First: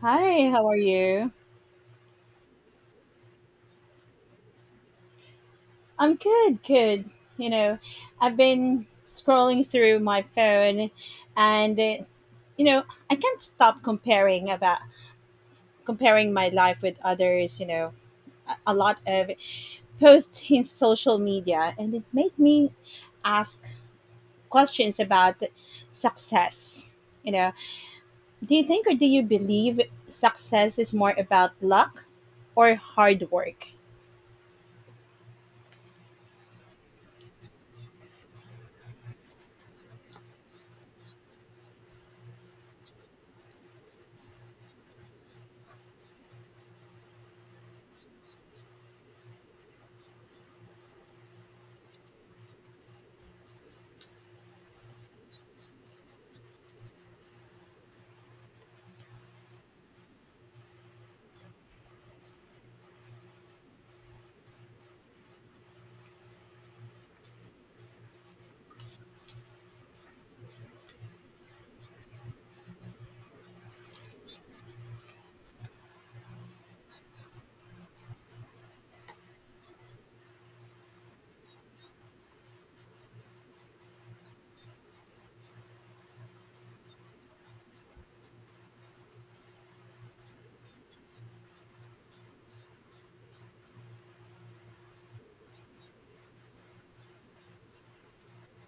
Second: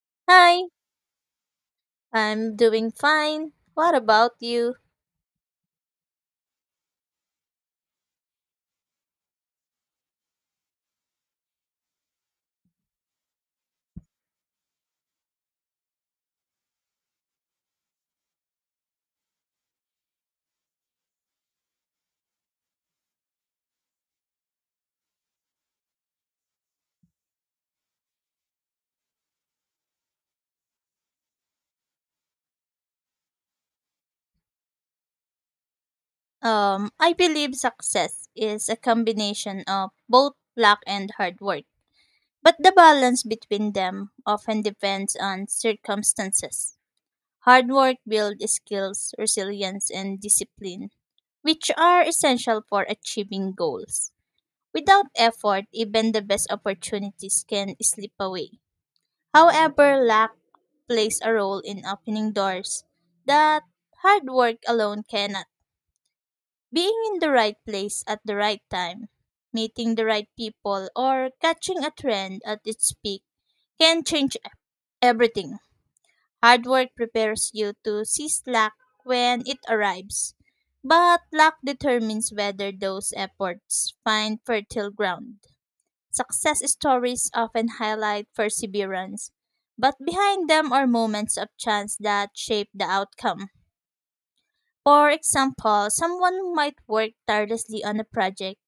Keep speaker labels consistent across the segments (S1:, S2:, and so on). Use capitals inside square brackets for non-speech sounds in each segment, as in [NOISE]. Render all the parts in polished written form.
S1: Hi,
S2: Hi,
S1: how are you?
S2: I'm doing fine. What about you?
S1: I'm good, good. You know, I've been scrolling through my phone and you know, I can't stop comparing my life with others, a lot of posts in social media, and it made me ask questions about success. You know, do you think, or do you believe success is more about luck or hard work?
S2: I believe success is a combination of both luck and hard work, but the balance between them often depends on circumstances. Hard work builds skills, resilience, and discipline, which are essential for achieving goals. Without effort, even the best opportunities can slip away. However, luck plays a role in opening doors that hard work alone cannot. Being in the right place at the right time, meeting the right people, or catching a trend at its peak can change everything. Hard work prepares you to seize luck when it arrives, but luck determines whether those efforts find fertile ground. Success stories often highlight perseverance, but behind them are moments of chance that shape the outcome. For example, someone might work tirelessly on a project,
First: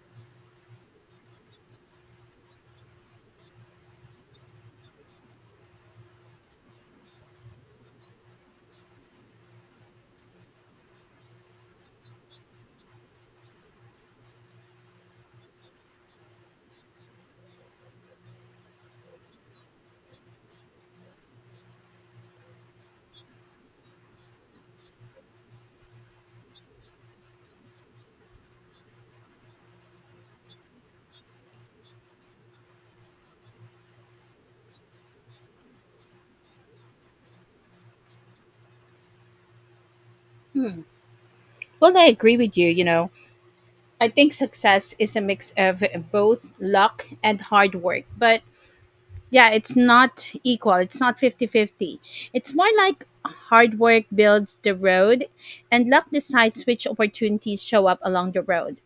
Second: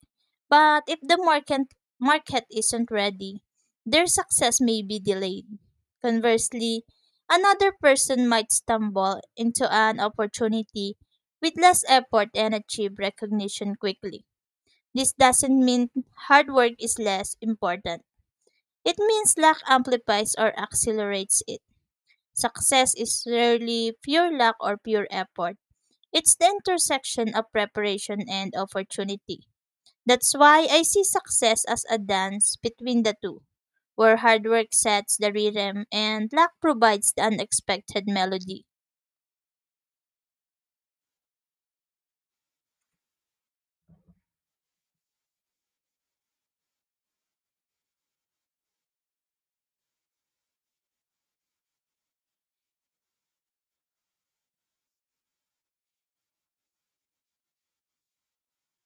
S2: but if the market isn't ready, their success may be delayed. Conversely, another person might stumble into an opportunity with less effort and achieve recognition quickly. This doesn't mean hard work is less important, it means luck amplifies or accelerates it. Success is rarely pure luck or pure effort. It's the intersection of preparation and opportunity. That's why I see success as a dance between the two, where hard work sets the rhythm and luck provides the unexpected melody.
S1: Hmm. Well, I agree with you, you know I think success is a mix of both luck and hard work. But yeah, it's not equal. It's not fifty-fifty. It's more like hard work builds the road, and luck decides which opportunities show up along the road.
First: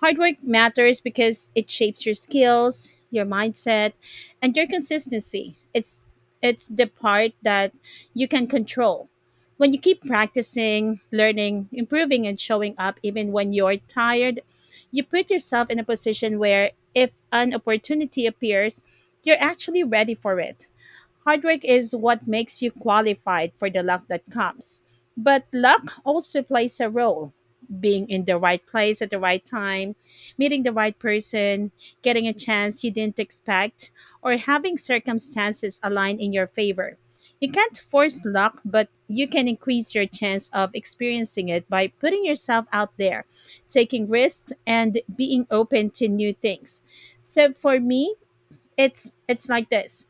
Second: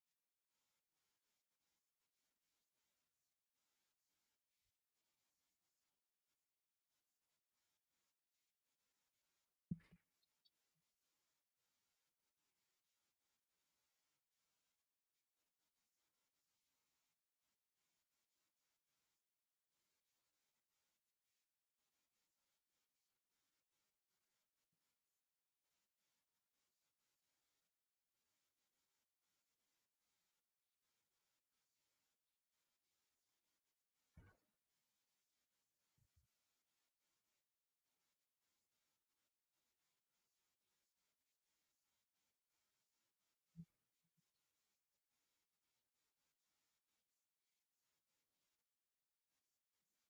S1: Hard work matters because it shapes your skills, your mindset, and your consistency. It's the part that you can control. When you keep practicing, learning, improving, and showing up even when you're tired, you put yourself in a position where, if an opportunity appears, you're actually ready for it. Hard work is what makes you qualified for the luck that comes. But luck also plays a role. Being in the right place at the right time, meeting the right person, getting a chance you didn't expect, or having circumstances align in your favor. You can't force luck, but you can increase your chance of experiencing it by putting yourself out there, taking risks, and being open to new things. So, for me, it's like this:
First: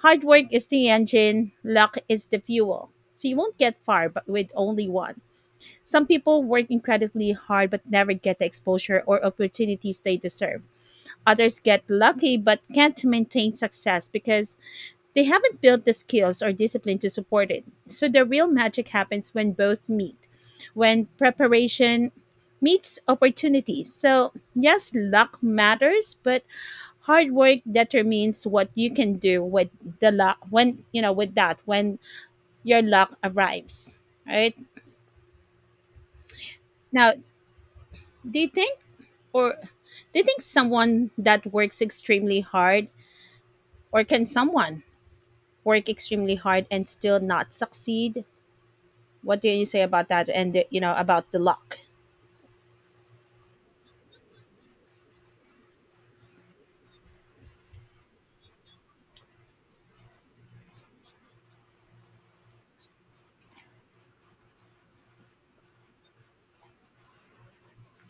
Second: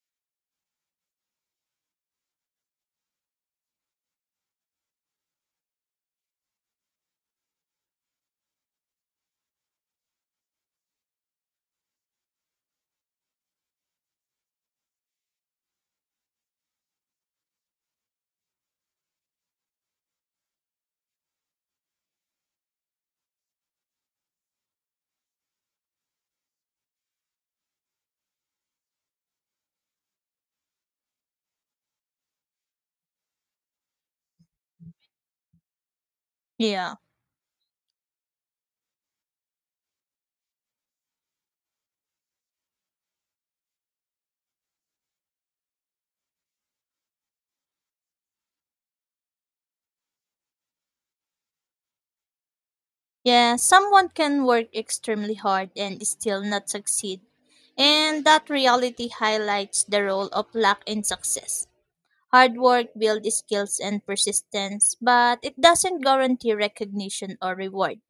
S1: hard work is the engine, luck is the fuel, so you won't get far but with only one. Some people work incredibly hard but never get the exposure or opportunities they deserve. Others get lucky but can't maintain success because they haven't built the skills or discipline to support it. So the real magic happens when both meet, when preparation meets opportunities. So yes, luck matters, but hard work determines what you can do with the luck when, with that, when your luck arrives, right?
S2: Yeah.
S1: Now, do you think or do you think, someone that works extremely hard, or can someone work extremely hard and still not succeed? What do you say about that, and, about the luck?
S2: Yeah, someone can work extremely hard and still not succeed. And that reality highlights the role of luck in success. Hard work builds skills and persistence, but it doesn't guarantee recognition or reward.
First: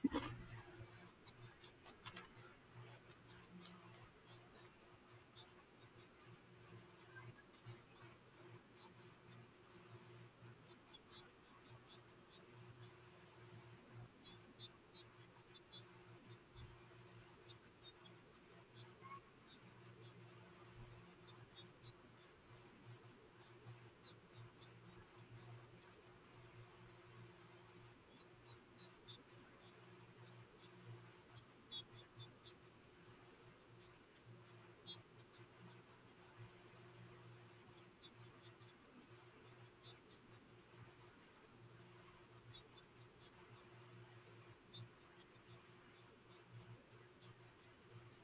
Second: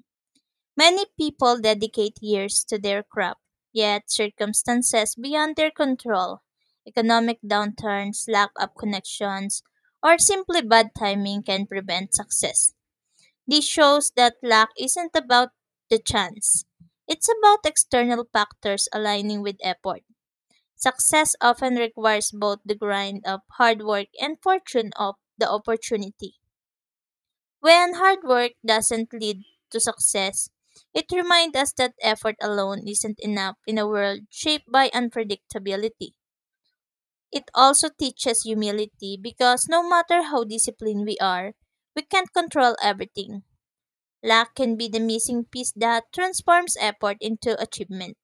S2: Many people dedicate years to their craft, yet circumstances beyond their control, economic downturns, lack of connections, or simply bad timing can prevent success. This shows that luck isn't about the chance. It's about external factors aligning with effort. Success often requires both the grind of hard work and fortune of the opportunity. When hard work doesn't lead to success, it reminds us that effort alone isn't enough in a world shaped by unpredictability. It also teaches humility because no matter how disciplined we are, we can't control everything. Luck can be the missing piece that transforms effort into achievement.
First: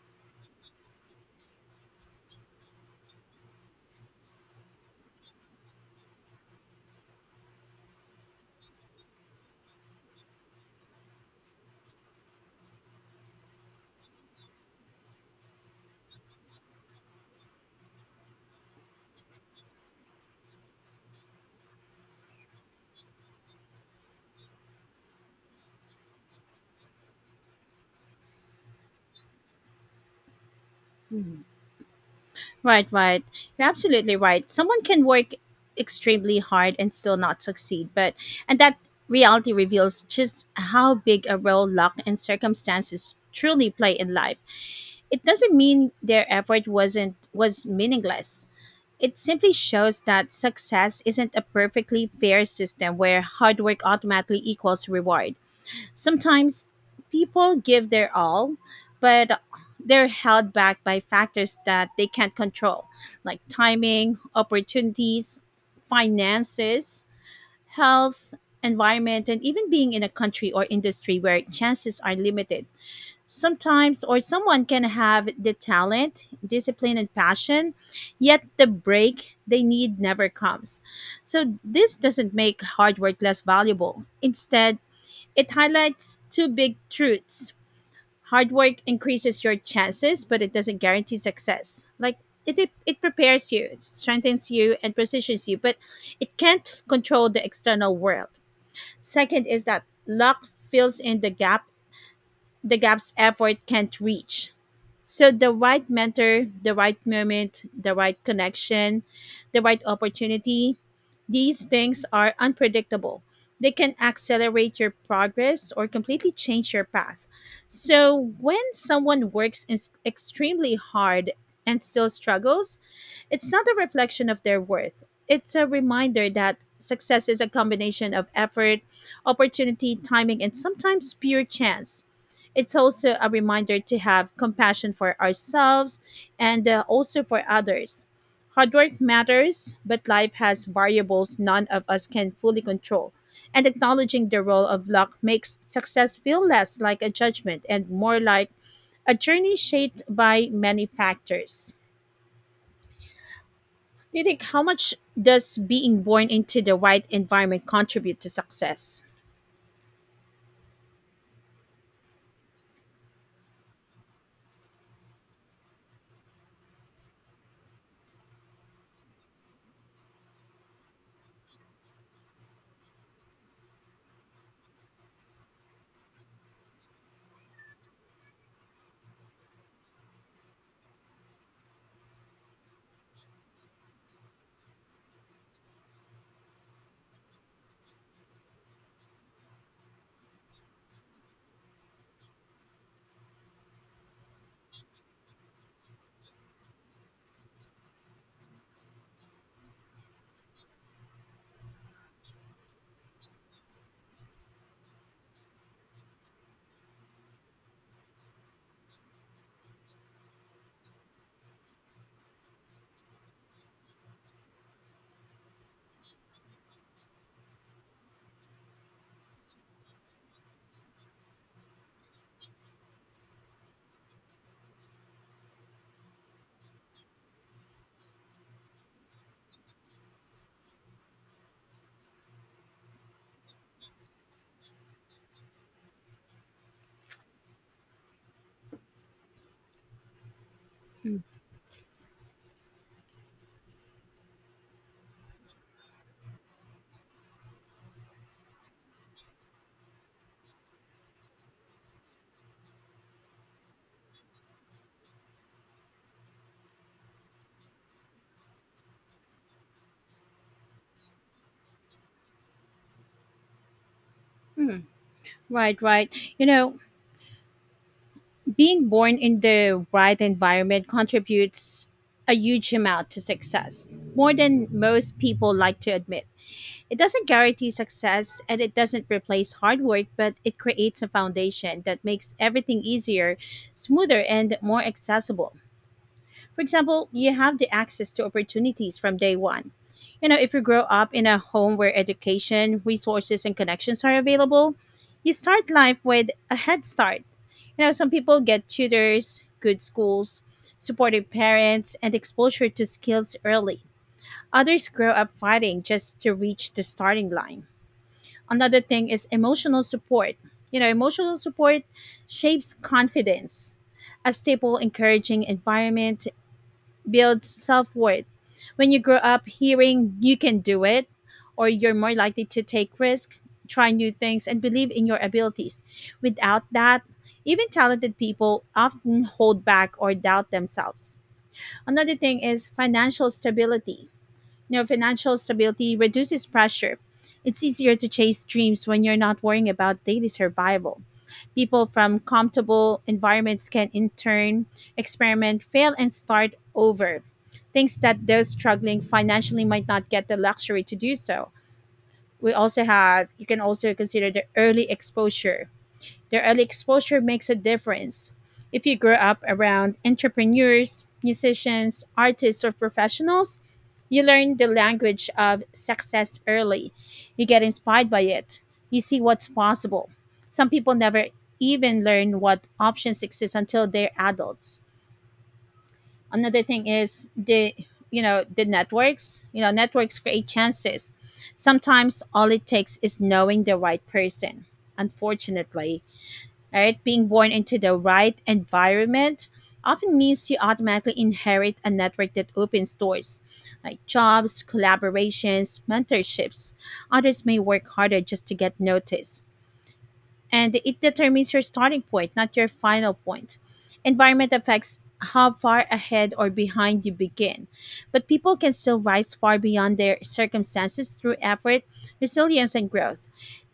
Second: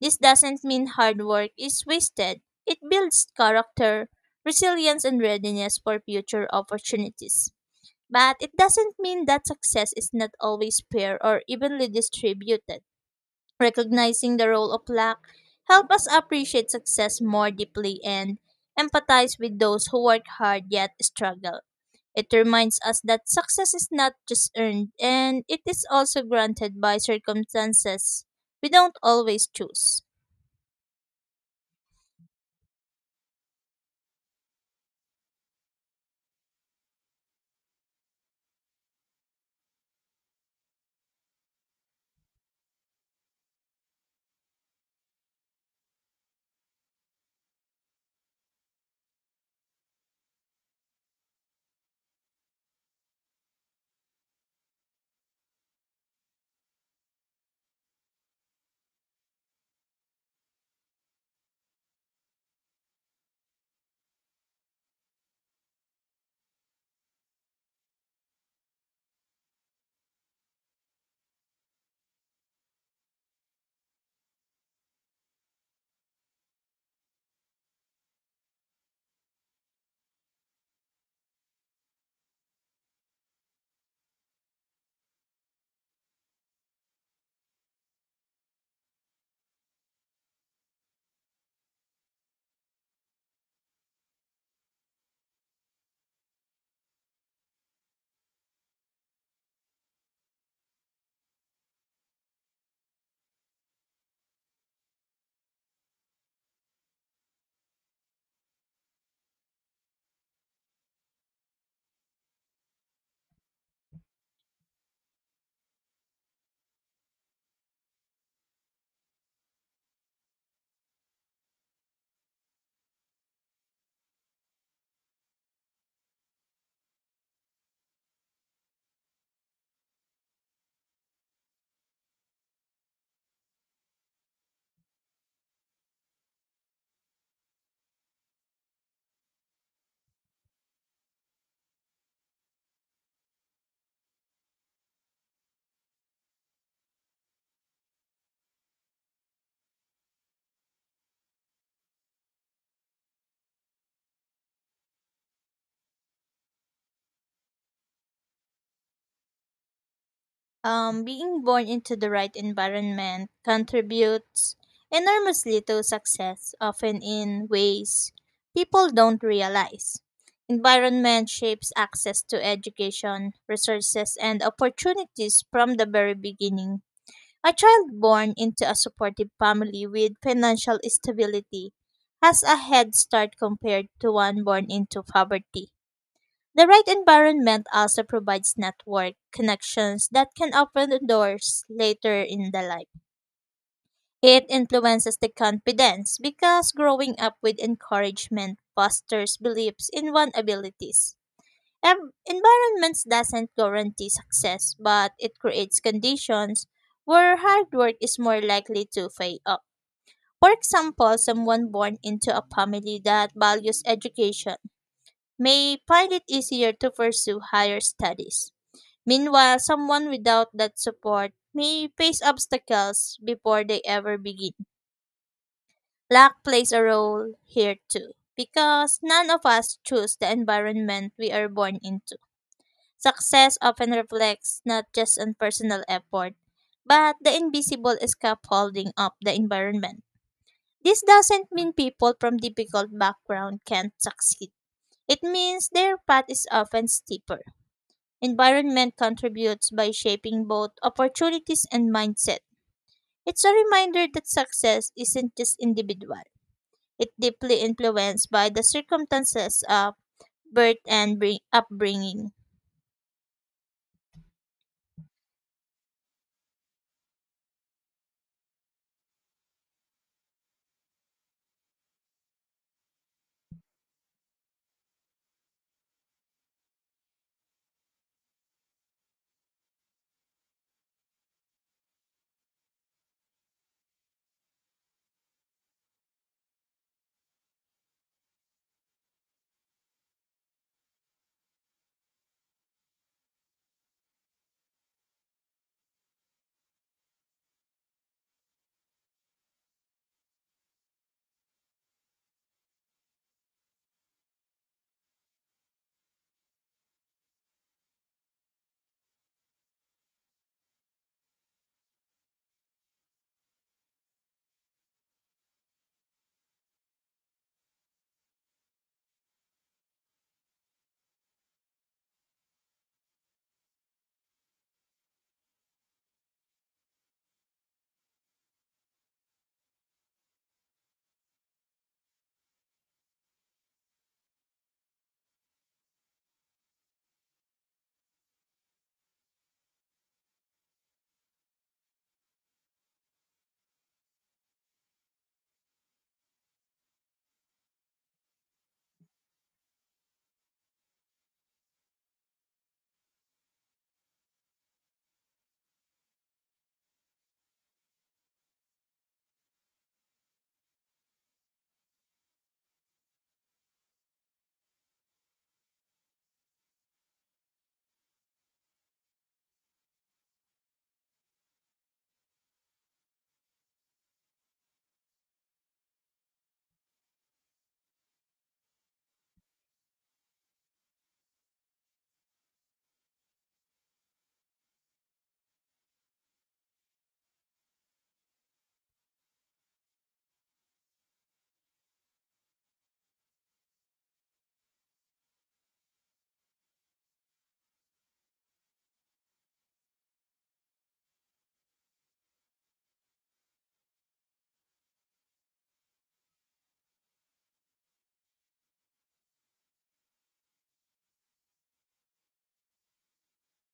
S2: This doesn't mean hard work is wasted. It builds character, resilience, and readiness for future opportunities. But it doesn't mean that success is not always fair or evenly distributed. Recognizing the role of luck help us appreciate success more deeply and empathize with those who work hard yet struggle. It reminds us that success is not just earned and it is also granted by circumstances we don't always choose.
S1: Right, right. You're absolutely right. Someone can work extremely hard and still not succeed, but and that reality reveals just how big a role luck and circumstances truly play in life. It doesn't mean their effort wasn't was meaningless. It simply shows that success isn't a perfectly fair system where hard work automatically equals reward. Sometimes people give their all, but they're held back by factors that they can't control, like timing, opportunities, finances, health, environment, and even being in a country or industry where chances are limited. Sometimes, or someone can have the talent, discipline, and passion, yet the break they need never comes. So, this doesn't make hard work less valuable. Instead, it highlights two big truths. Hard work increases your chances, but it doesn't guarantee success. Like it prepares you, it strengthens you, and positions you, but it can't control the external world. Second is that luck fills in the gaps effort can't reach. So the right mentor, the right moment, the right connection, the right opportunity, these things are unpredictable. They can accelerate your progress or completely change your path. So when someone works is extremely hard and still struggles, it's not a reflection of their worth. It's a reminder that success is a combination of effort, opportunity, timing, and sometimes pure chance. It's also a reminder to have compassion for ourselves and also for others. Hard work matters, but life has variables none of us can fully control. And acknowledging the role of luck makes success feel less like a judgment and more like a journey shaped by many factors. Do you think, how much does being born into the right environment contribute to success?
S2: Being born into the right environment contributes enormously to success, often in ways people don't realize. Environment shapes access to education, resources, and opportunities from the very beginning. A child born into a supportive family with financial stability has a head start compared to one born into poverty. The right environment also provides network connections that can open the doors later in the life. It influences the confidence because growing up with encouragement fosters beliefs in one's abilities. Environments doesn't guarantee success, but it creates conditions where hard work is more likely to pay off. For example, someone born into a family that values education may find it easier to pursue higher studies. Meanwhile, someone without that support may face obstacles before they ever begin. Luck plays a role here too, because none of us choose the environment we are born into. Success often reflects not just on personal effort, but the invisible scaffolding of the environment. This doesn't mean people from difficult background can't succeed. It means their path is often steeper. Environment contributes by shaping both opportunities and mindset. It's a reminder that success isn't just individual, it's deeply influenced by the circumstances of upbringing.
S1: Hmm, right, right. You know, Being born in the right environment contributes a huge amount to success, more than most people like to admit. It doesn't guarantee success, and it doesn't replace hard work, but it creates a foundation that makes everything easier, smoother, and more accessible. For example, you have the access to opportunities from day one. If you grow up in a home where education, resources, and connections are available, you start life with a head start. Some people get tutors, good schools, supportive parents, and exposure to skills early. Others grow up fighting just to reach the starting line. Another thing is emotional support. Emotional support shapes confidence. A stable, encouraging environment builds self worth. When you grow up hearing you can do it, or you're more likely to take risk, try new things, and believe in your abilities. Without that, even talented people often hold back or doubt themselves. Another thing is financial stability. Financial stability reduces pressure. It's easier to chase dreams when you're not worrying about daily survival. People from comfortable environments can, in turn, experiment, fail, and start over. Things that those struggling financially might not get the luxury to do so. You can also consider the early exposure makes a difference. If you grow up around entrepreneurs, musicians, artists, or professionals, you learn the language of success early. You get inspired by it. You see what's possible. Some people never even learn what options exist until they're adults. Another thing is the networks. Networks create chances. Sometimes all it takes is knowing the right person. Unfortunately, right? Being born into the right environment often means you automatically inherit a network that opens doors, like jobs, collaborations, mentorships. Others may work harder just to get noticed, and it determines your starting point, not your final point. Environment affects how far ahead or behind you begin, but people can still rise far beyond their circumstances through effort, resilience, and growth.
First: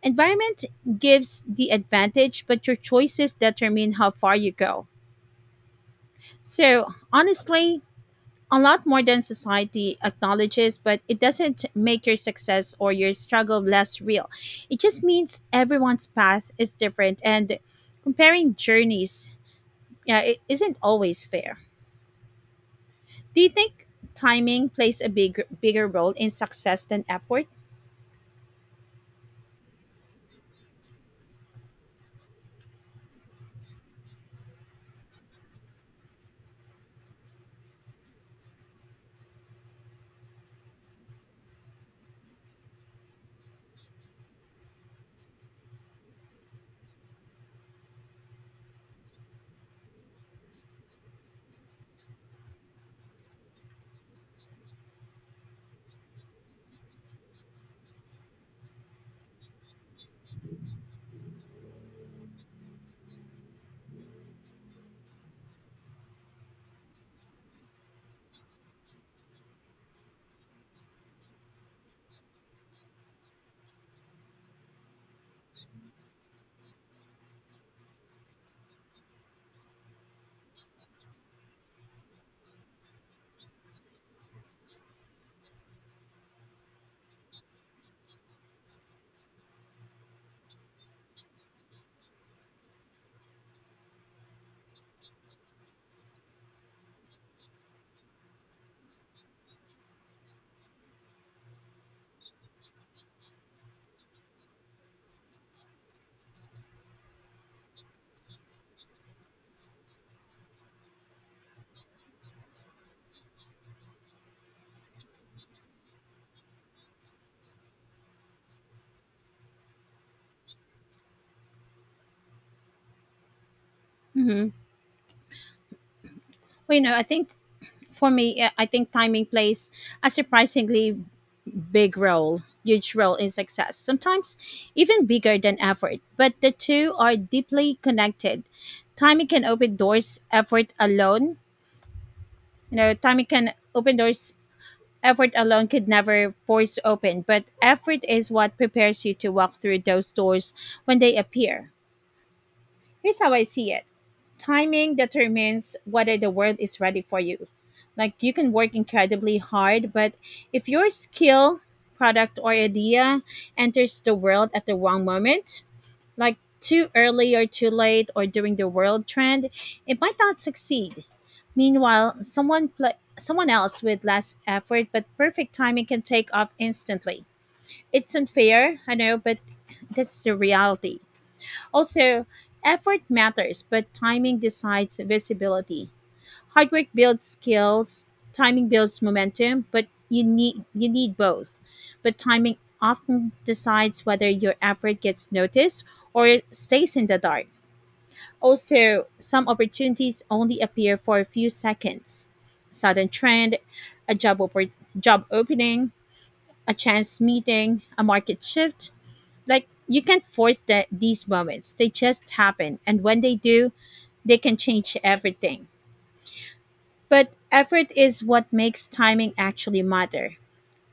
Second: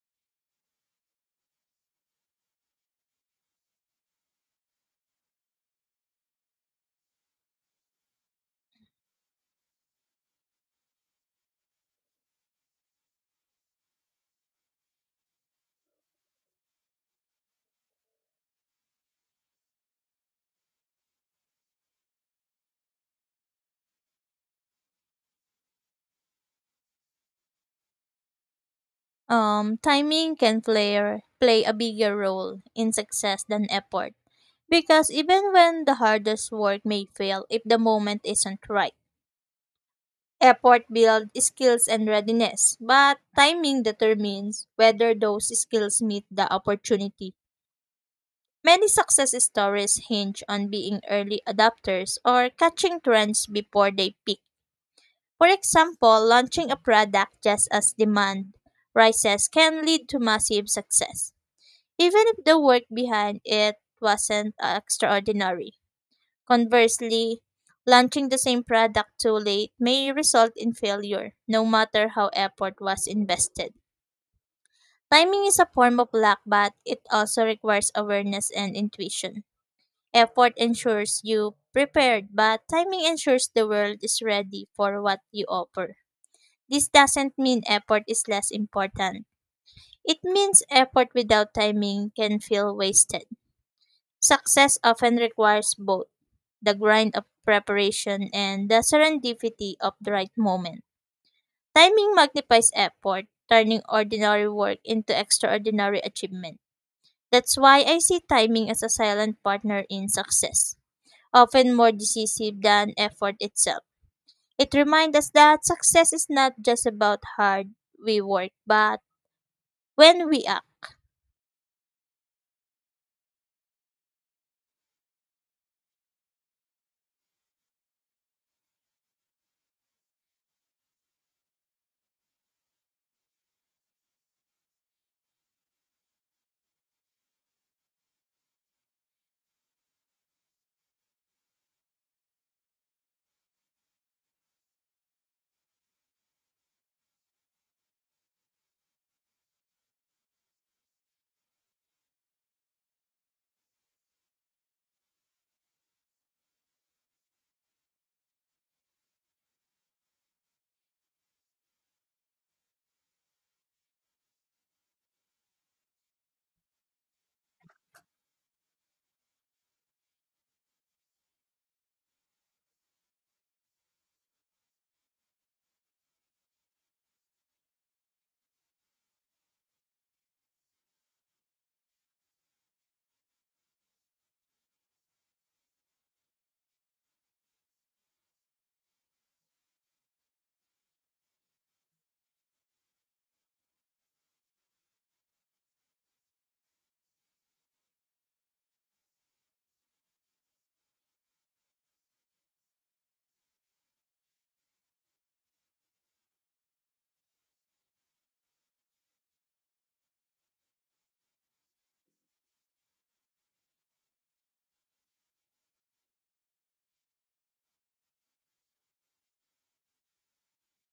S1: Environment gives the advantage, but your choices determine how far you go. So, honestly, a lot more than society acknowledges, but it doesn't make your success or your struggle less real. It just means everyone's path is different, and comparing journeys, yeah, it isn't always fair. Do you think timing plays a bigger role in success than effort?
S2: Timing can play a bigger role in success than effort because even when the hardest work may fail if the moment isn't right, effort builds skills and readiness, but timing determines whether those skills meet the opportunity. Many success stories hinge on being early adopters or catching trends before they peak. For example, launching a product just as demand rises can lead to massive success, even if the work behind it wasn't extraordinary. Conversely, launching the same product too late may result in failure, no matter how effort was invested. Timing is a form of luck, but it also requires awareness and intuition. Effort ensures you prepared, but timing ensures the world is ready for what you offer. This doesn't mean effort is less important. It means effort without timing can feel wasted. Success often requires both the grind of preparation and the serendipity of the right moment. Timing magnifies effort, turning ordinary work into extraordinary achievement. That's why I see timing as a silent partner in success, often more decisive than effort itself. It reminds us that success is not just about hard we work, but when we act.
S1: Mm-hmm. Well, I think for me, I think timing plays a surprisingly big role, huge role in success, sometimes even bigger than effort. But the two are deeply connected. Timing can open doors, effort alone, Timing can open doors, effort alone could never force open, but effort is what prepares you to walk through those doors when they appear. Here's how I see it: timing determines whether the world is ready for you. Like, you can work incredibly hard, but if your skill, product, or idea enters the world at the wrong moment, like too early or too late or during the world trend, it might not succeed. Meanwhile, someone else with less effort but perfect timing can take off instantly. It's unfair, I know, but that's the reality. Also, effort matters, but timing decides visibility. Hard work builds skills, timing builds momentum, but you need both. But timing often decides whether your effort gets noticed or stays in the dark. Also, some opportunities only appear for a few seconds. Sudden trend, a job opening, a chance meeting, a market shift, like, you can't force that these moments. They just happen, and when they do, they can change everything. But effort is what makes timing actually matter.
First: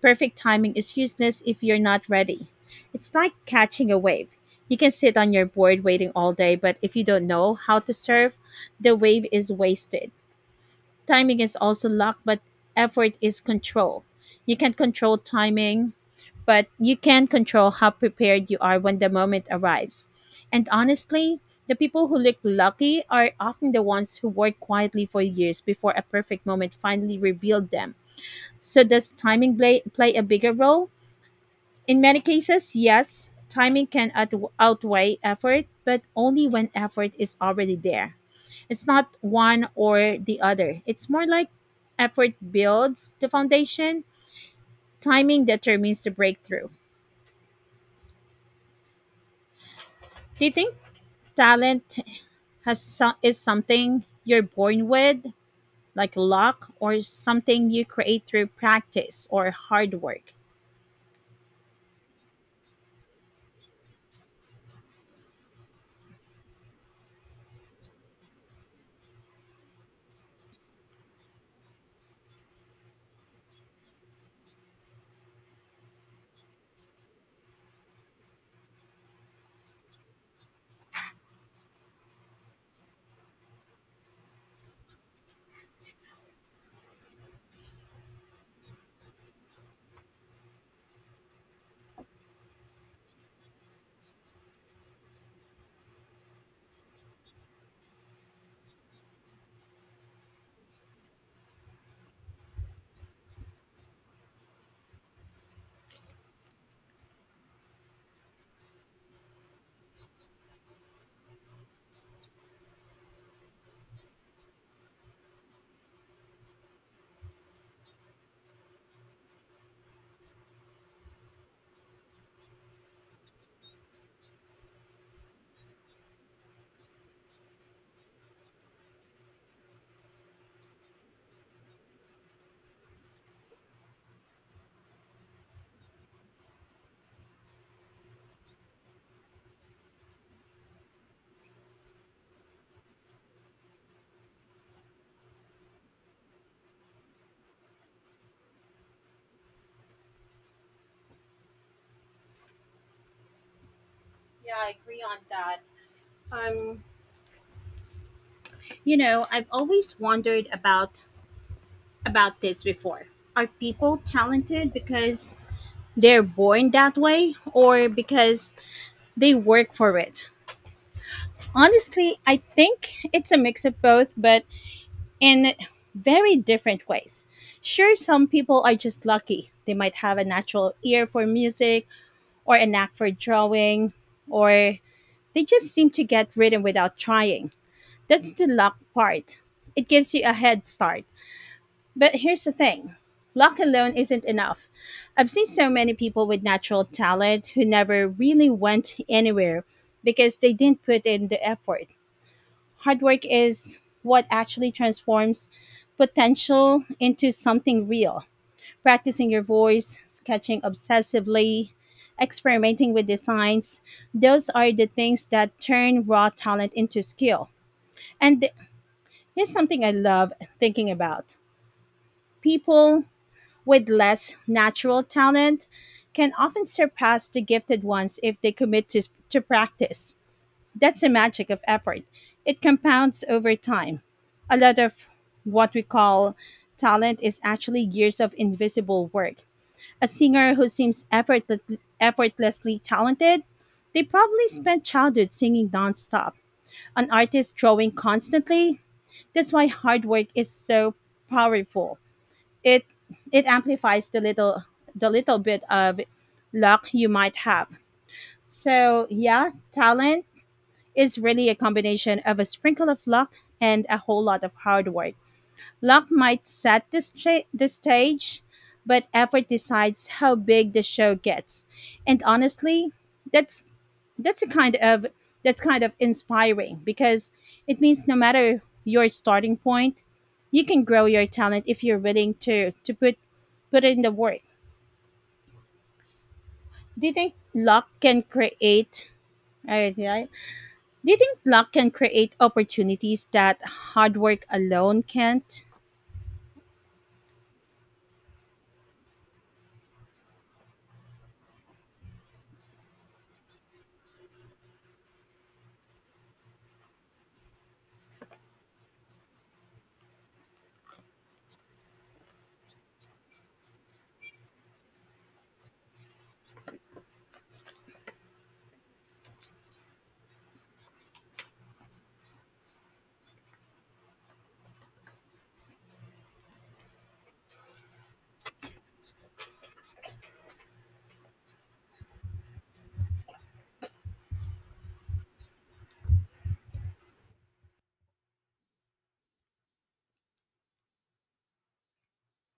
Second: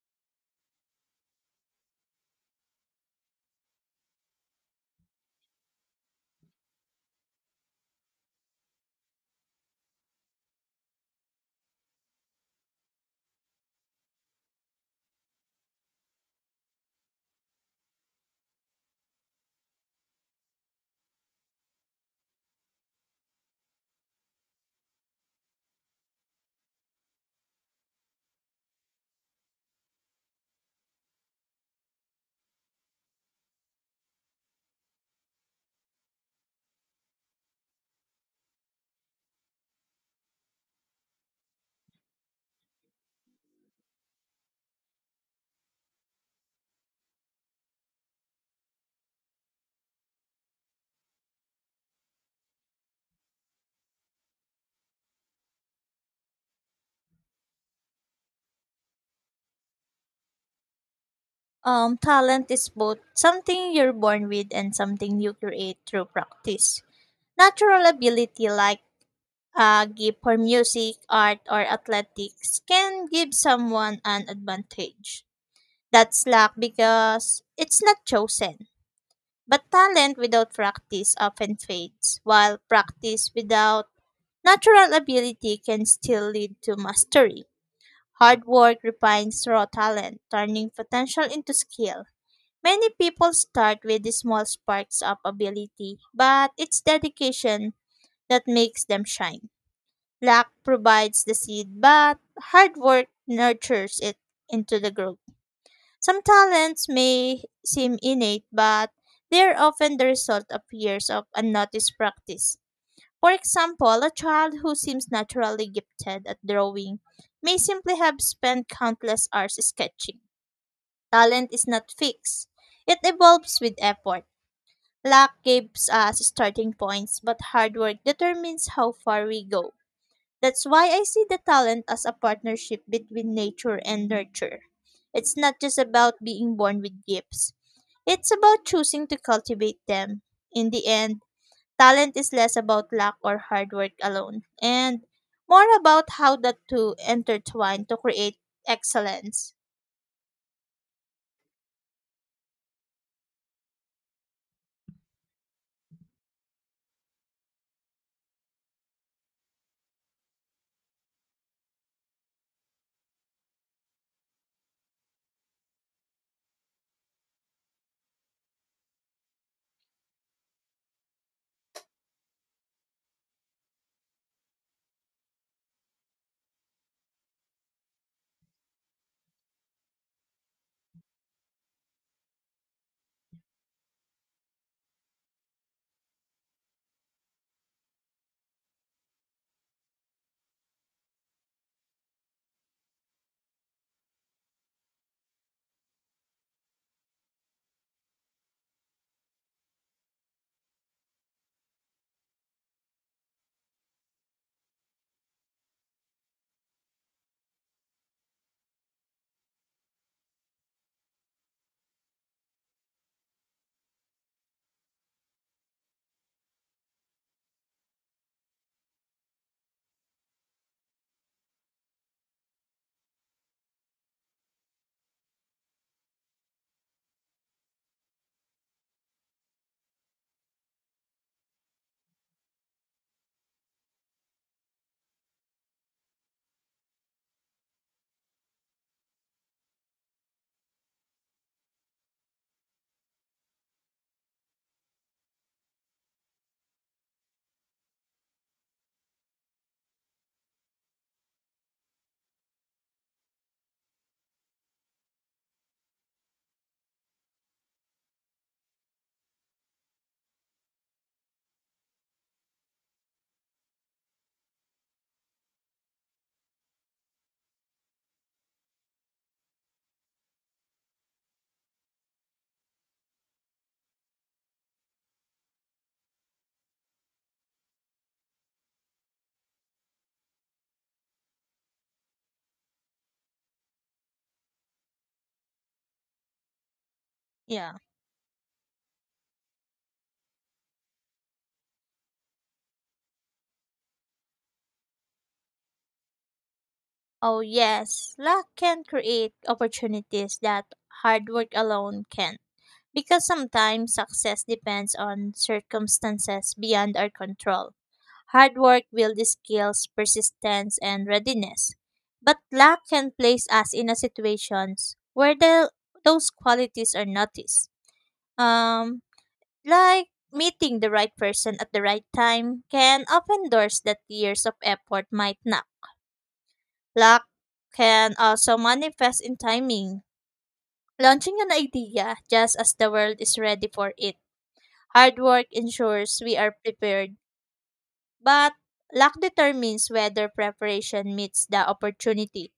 S1: Perfect timing is useless if you're not ready. It's like catching a wave. You can sit on your board waiting all day, but if you don't know how to surf, the wave is wasted. Timing is also luck, but effort is control. You can't control timing, but you can control how prepared you are when the moment arrives. And honestly, the people who look lucky are often the ones who work quietly for years before a perfect moment finally revealed them. So, does timing play a bigger role? In many cases, yes, timing can outweigh effort, but only when effort is already there. It's not one or the other. It's more like effort builds the foundation, timing determines the breakthrough. Do you think talent is something you're born with, like luck, or something you create through practice or hard work?
S2: Talent is both something you're born with and something you create through practice. Natural ability like a gift for music, art, or athletics can give someone an advantage. That's luck because it's not chosen. But talent without practice often fades, while practice without natural ability can still lead to mastery. Hard work refines raw talent, turning potential into skill. Many people start with the small sparks of ability, but it's dedication that makes them shine. Luck provides the seed, but hard work nurtures it into the growth. Some talents may seem innate, but they are often the result of years of unnoticed practice. For example, a child who seems naturally gifted at drawing may simply have spent countless hours sketching. Talent is not fixed, it evolves with effort. Luck gives us starting points, but hard work determines how far we go. That's why I see the talent as a partnership between nature and nurture. It's not just about being born with gifts, it's about choosing to cultivate them. In the end, talent is less about luck or hard work alone, and more about how the two intertwine to create excellence.
S1: Yeah, I agree on that. Um, I've always wondered about this before. Are people talented because they're born that way, or because they work for it? Honestly, I think it's a mix of both, but in very different ways. Sure, some people are just lucky. They might have a natural ear for music, or a knack for drawing, or they just seem to get rhythm without trying. That's the luck part. It gives you a head start. But here's the thing: luck alone isn't enough. I've seen so many people with natural talent who never really went anywhere because they didn't put in the effort. Hard work is what actually transforms potential into something real. Practicing your voice, sketching obsessively, experimenting with designs, those are the things that turn raw talent into skill. And th- Here's something I love thinking about. People with less natural talent can often surpass the gifted ones if they commit to practice. That's the magic of effort. It compounds over time. A lot of what we call talent is actually years of invisible work. A singer who seems effortless, effortlessly talented, they probably spent childhood singing nonstop. An artist drawing constantly, that's why hard work is so powerful. It it amplifies the little bit of luck you might have. So yeah, talent is really a combination of a sprinkle of luck and a whole lot of hard work. Luck might set the stage, but effort decides how big the show gets. And honestly, that's that's a kind of that's kind of inspiring because it means no matter your starting point, you can grow your talent if you're willing to put in the work. Do you think
S2: Yeah.
S1: luck can create? Uh, yeah, Do you think luck can create opportunities that hard work alone can't?
S2: Oh, yes, luck can create opportunities that hard work alone can. Because sometimes success depends on circumstances beyond our control. Hard work builds skills, persistence, and readiness. But luck can place us in a situations where those qualities are noticed. Um, like meeting the right person at the right time can open doors that years of effort might not. Luck can also manifest in timing, launching an idea just as the world is ready for it. Hard work ensures we are prepared, but luck determines whether preparation meets the opportunity.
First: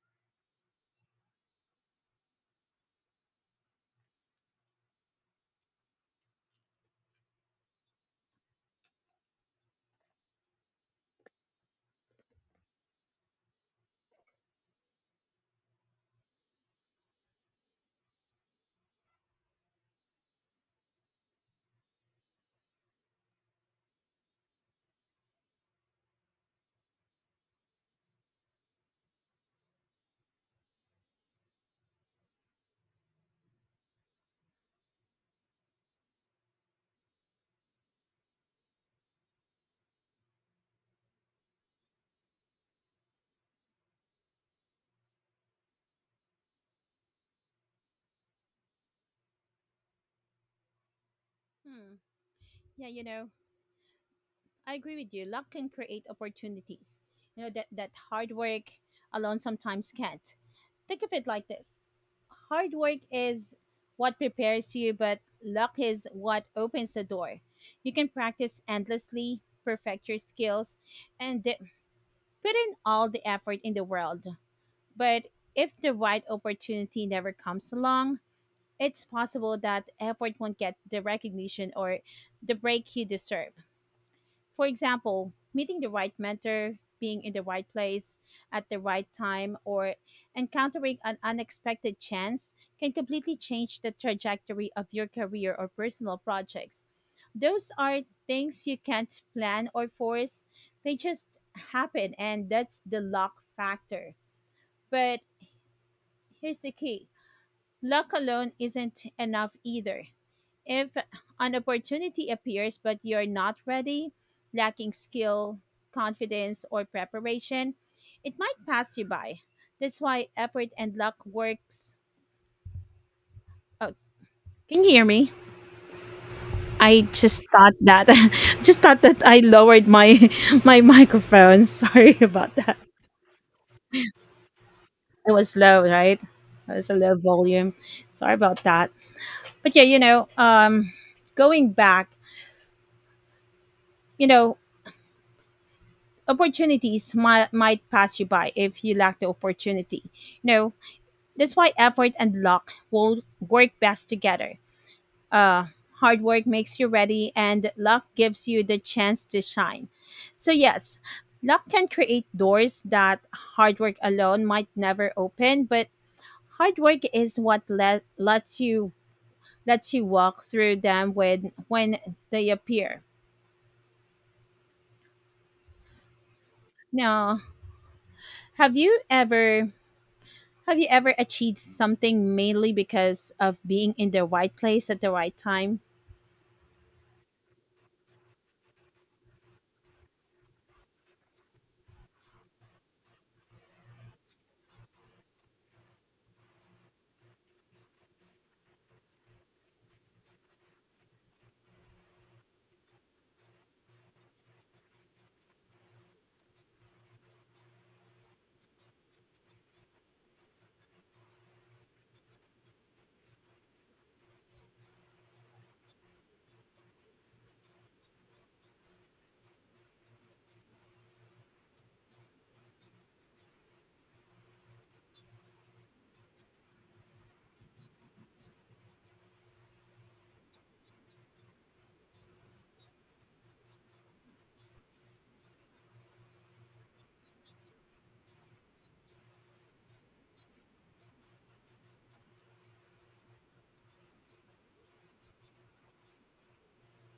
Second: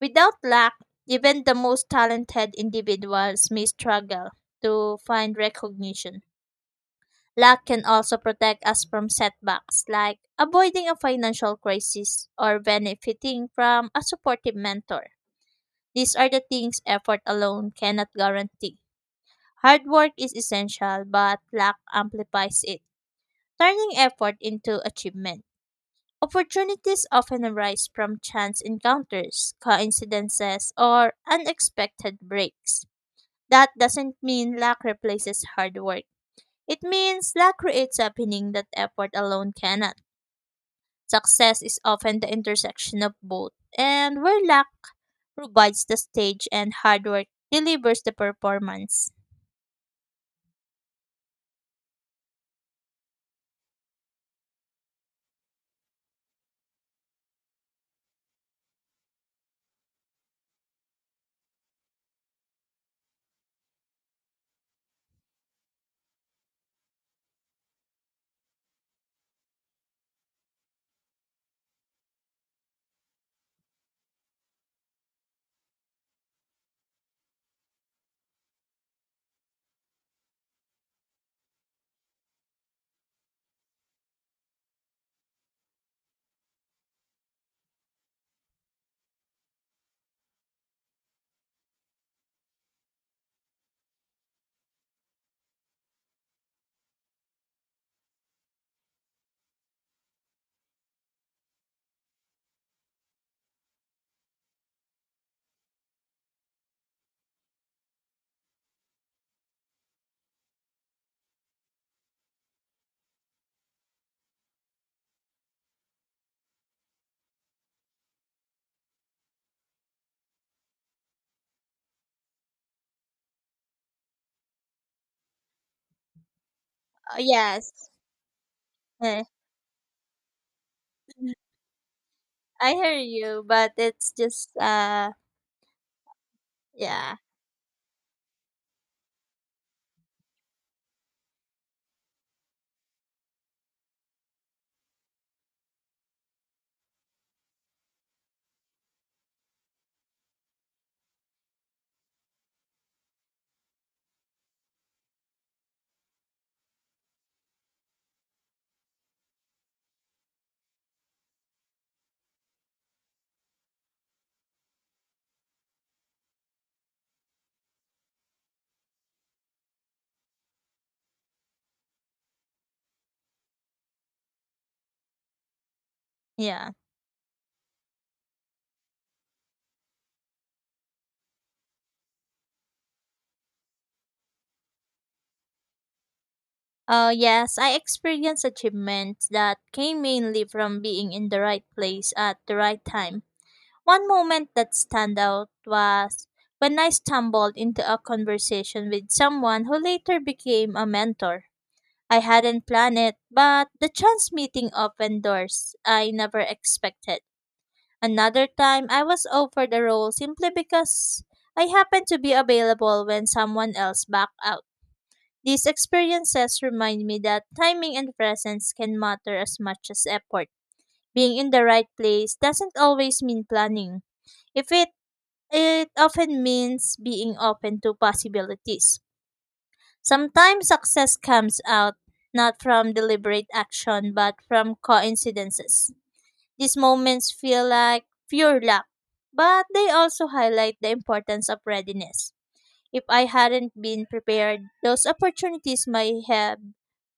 S2: Without luck, even the most talented individuals may struggle to find recognition. Luck can also protect us from setbacks like avoiding a financial crisis or benefiting from a supportive mentor. These are the things effort alone cannot guarantee. Hard work is essential, but luck amplifies it, turning effort into achievement. Opportunities often arise from chance encounters, coincidences, or unexpected breaks. That doesn't mean luck replaces hard work. It means luck creates happening that effort alone cannot. Success is often the intersection of both, and where luck provides the stage and hard work delivers the performance.
S1: Hmm. Yeah, you know, I agree with you. Luck can create opportunities, you know, that hard work alone sometimes can't. Think of it like this: hard work is what prepares you, but luck is what opens the door. You can practice endlessly, perfect your skills, and put in all the effort in the world. But if the right opportunity never comes along, it's possible that effort won't get the recognition or the break you deserve. For example, meeting the right mentor, being in the right place at the right time, or encountering an unexpected chance can completely change the trajectory of your career or personal projects. Those are things you can't plan or force, they just happen, and that's the luck factor. But here's the key: luck alone isn't enough either. If an opportunity appears but you're not ready, lacking skill, confidence, or preparation, it might pass you by. That's why effort and luck works. Oh, can you hear me? I just thought
S2: Yes.
S1: that [LAUGHS] just thought that
S2: Eh.
S1: I lowered my [LAUGHS] my
S2: [LAUGHS]
S1: microphone. [LAUGHS] Sorry about
S2: I
S1: that.
S2: hear you, but it's just
S1: It was low, right? It was a low
S2: yeah.
S1: volume. Sorry about that. But yeah, you know, going back, you know, opportunities might pass you by if you lack the opportunity. You know, that's why effort and luck will work best together. Uh, Hard work makes you ready, and luck gives you the chance to shine. So yes, luck can create doors that hard work alone might never open, but hard work is what lets you walk through them when they appear.
S2: Yeah.
S1: Now, have you ever have you ever achieved something mainly because of being in the right place at the right time?
S2: Oh, yes, I experienced achievements that came mainly from being in the right place at the right time. One moment that stand out was when I stumbled into a conversation with someone who later became a mentor. I hadn't planned it, but the chance meeting opened doors I never expected. Another time, I was offered a role simply because I happened to be available when someone else backed out. These experiences remind me that timing and presence can matter as much as effort. Being in the right place doesn't always mean planning. If it It often means being open to possibilities. Sometimes success comes out not from deliberate action but from coincidences. These moments feel like pure luck, but they also highlight the importance of readiness. If I hadn't been prepared, those opportunities might have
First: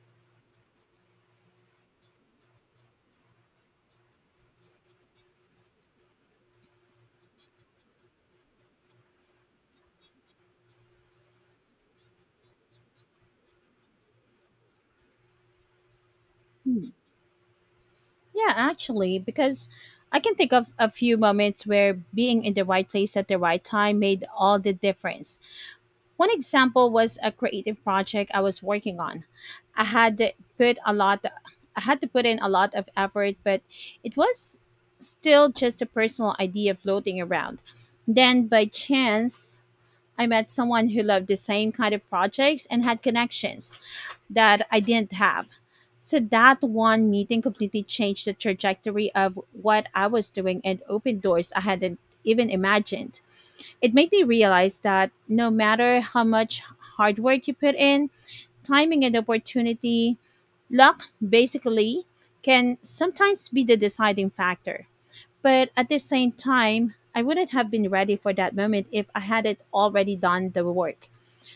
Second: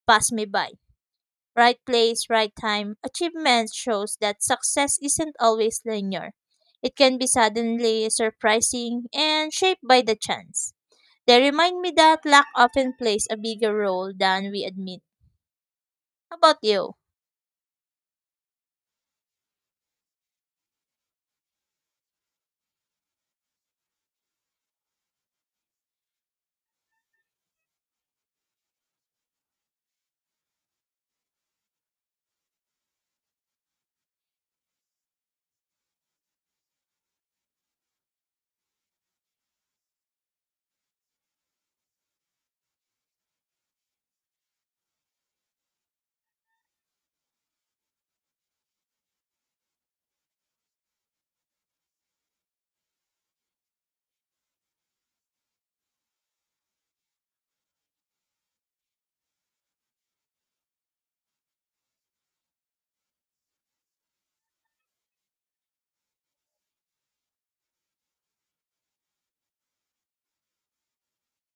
S2: passed me by. Right place, right time. Achievement shows that success isn't always linear. It can be suddenly surprising and shaped by the chance. They remind me that luck often plays a bigger role than we admit. How about
S1: Hmm.
S2: you?
S1: Yeah, actually, because I can think of a few moments where being in the right place at the right time made all the difference. One example was a creative project I was working on. I had to put a lot I had to put in a lot of effort, but it was still just a personal idea floating around. Then by chance, I met someone who loved the same kind of projects and had connections that I didn't have. So that one meeting completely changed the trajectory of what I was doing and opened doors I hadn't even imagined. It made me realize that no matter how much hard work you put in, timing and opportunity, luck basically, can sometimes be the deciding factor. But at the same time, I wouldn't have been ready for that moment if I hadn't already done the work.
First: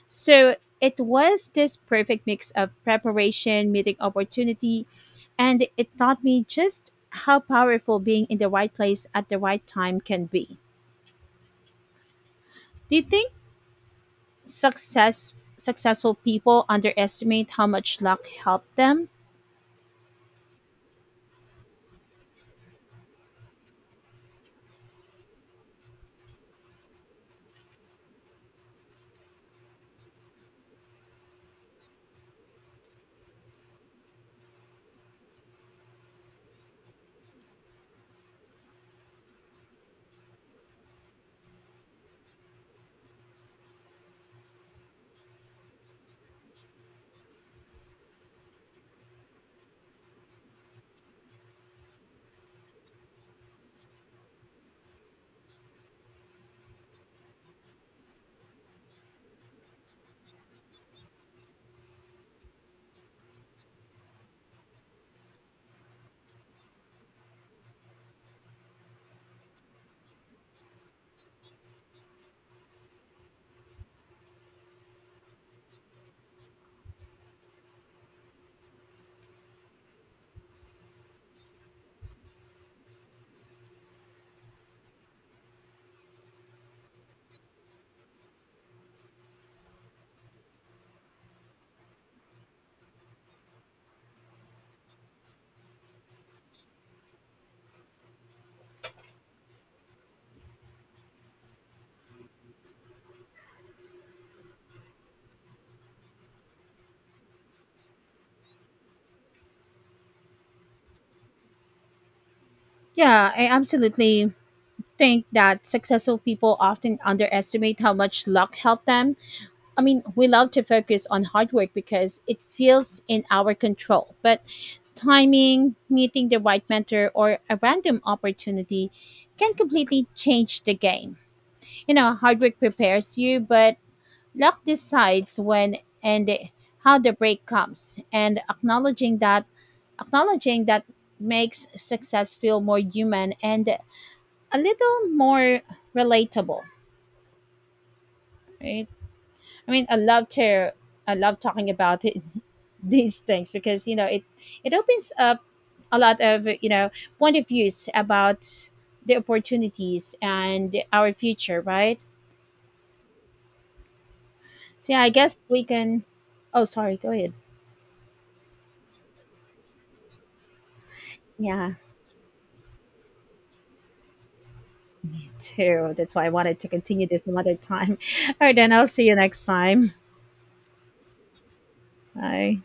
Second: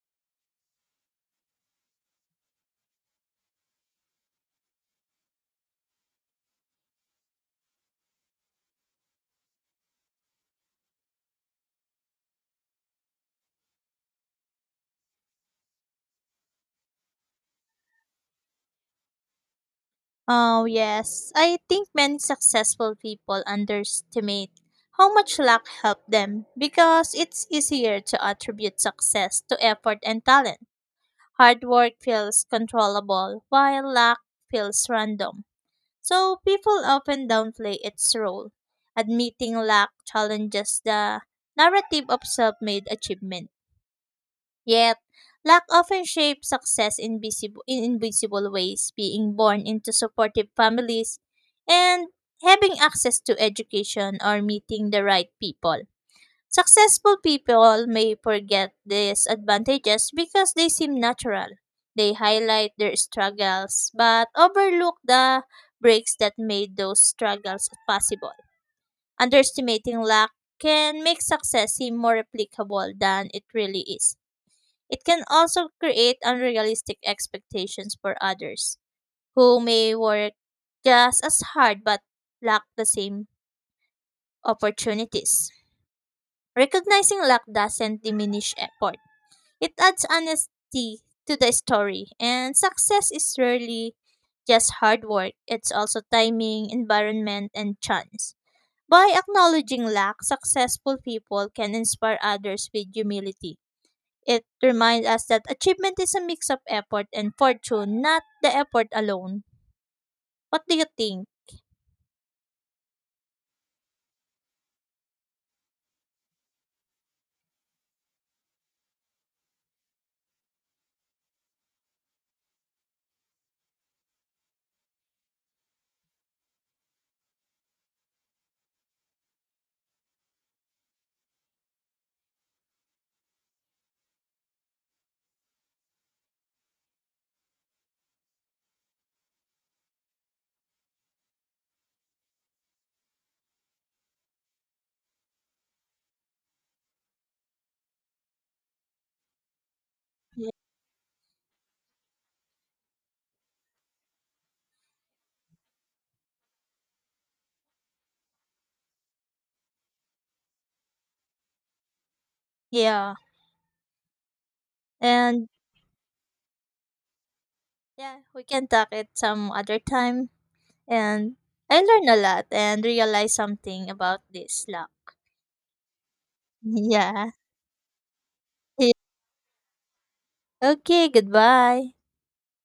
S1: So it was this perfect mix of preparation, meeting opportunity, and it taught me just how powerful being in the right place at the right time can be. Do you think successful people underestimate how much luck helped them?
S2: Oh, yes. I think many successful people underestimate how much luck helped them because it's easier to attribute success to effort and talent. Hard work feels controllable, while luck feels random. So people often downplay its role, admitting lack challenges the narrative of self-made achievement. Yet, lack often shapes success in in invisible ways, being born into supportive families and having access to education or meeting the right people. Successful people may forget these advantages because they seem natural. They highlight their struggles but overlook the breaks that made those struggles possible. Underestimating luck can make success seem more replicable than it really is. It can also create unrealistic expectations for others who may work just as hard but lack the same opportunities. Recognizing luck doesn't diminish effort. It adds honesty to the story, and success is rarely just hard work, it's also timing, environment, and chance. By acknowledging lack, successful people can inspire others with humility. It reminds us that achievement is a mix of effort and fortune, not the effort alone. What do you think?
S1: Yeah, I absolutely think that successful people often underestimate how much luck helped them. I mean, we love to focus on hard work because it feels in our control, but timing, meeting the right mentor, or a random opportunity can completely change the game. You know, hard work prepares you, but luck decides when and how the break comes. And acknowledging that makes success feel more human and a little more relatable, right? I mean,
S2: Y-
S1: I love talking about it, [LAUGHS] these things, because you know, it opens up a lot of, you know, point of views about the opportunities and our future, right?
S2: Yeah.
S1: So yeah, I guess
S2: And
S1: we can. Oh, sorry, go ahead.
S2: yeah, we can talk it some other time. And
S1: Yeah,
S2: I learned a lot and realized something about this lack.
S1: too. That's why I wanted to continue this
S2: Yeah.
S1: another time. [LAUGHS] All right, then I'll see
S2: [LAUGHS]
S1: you next time.
S2: Okay, goodbye.
S1: Bye.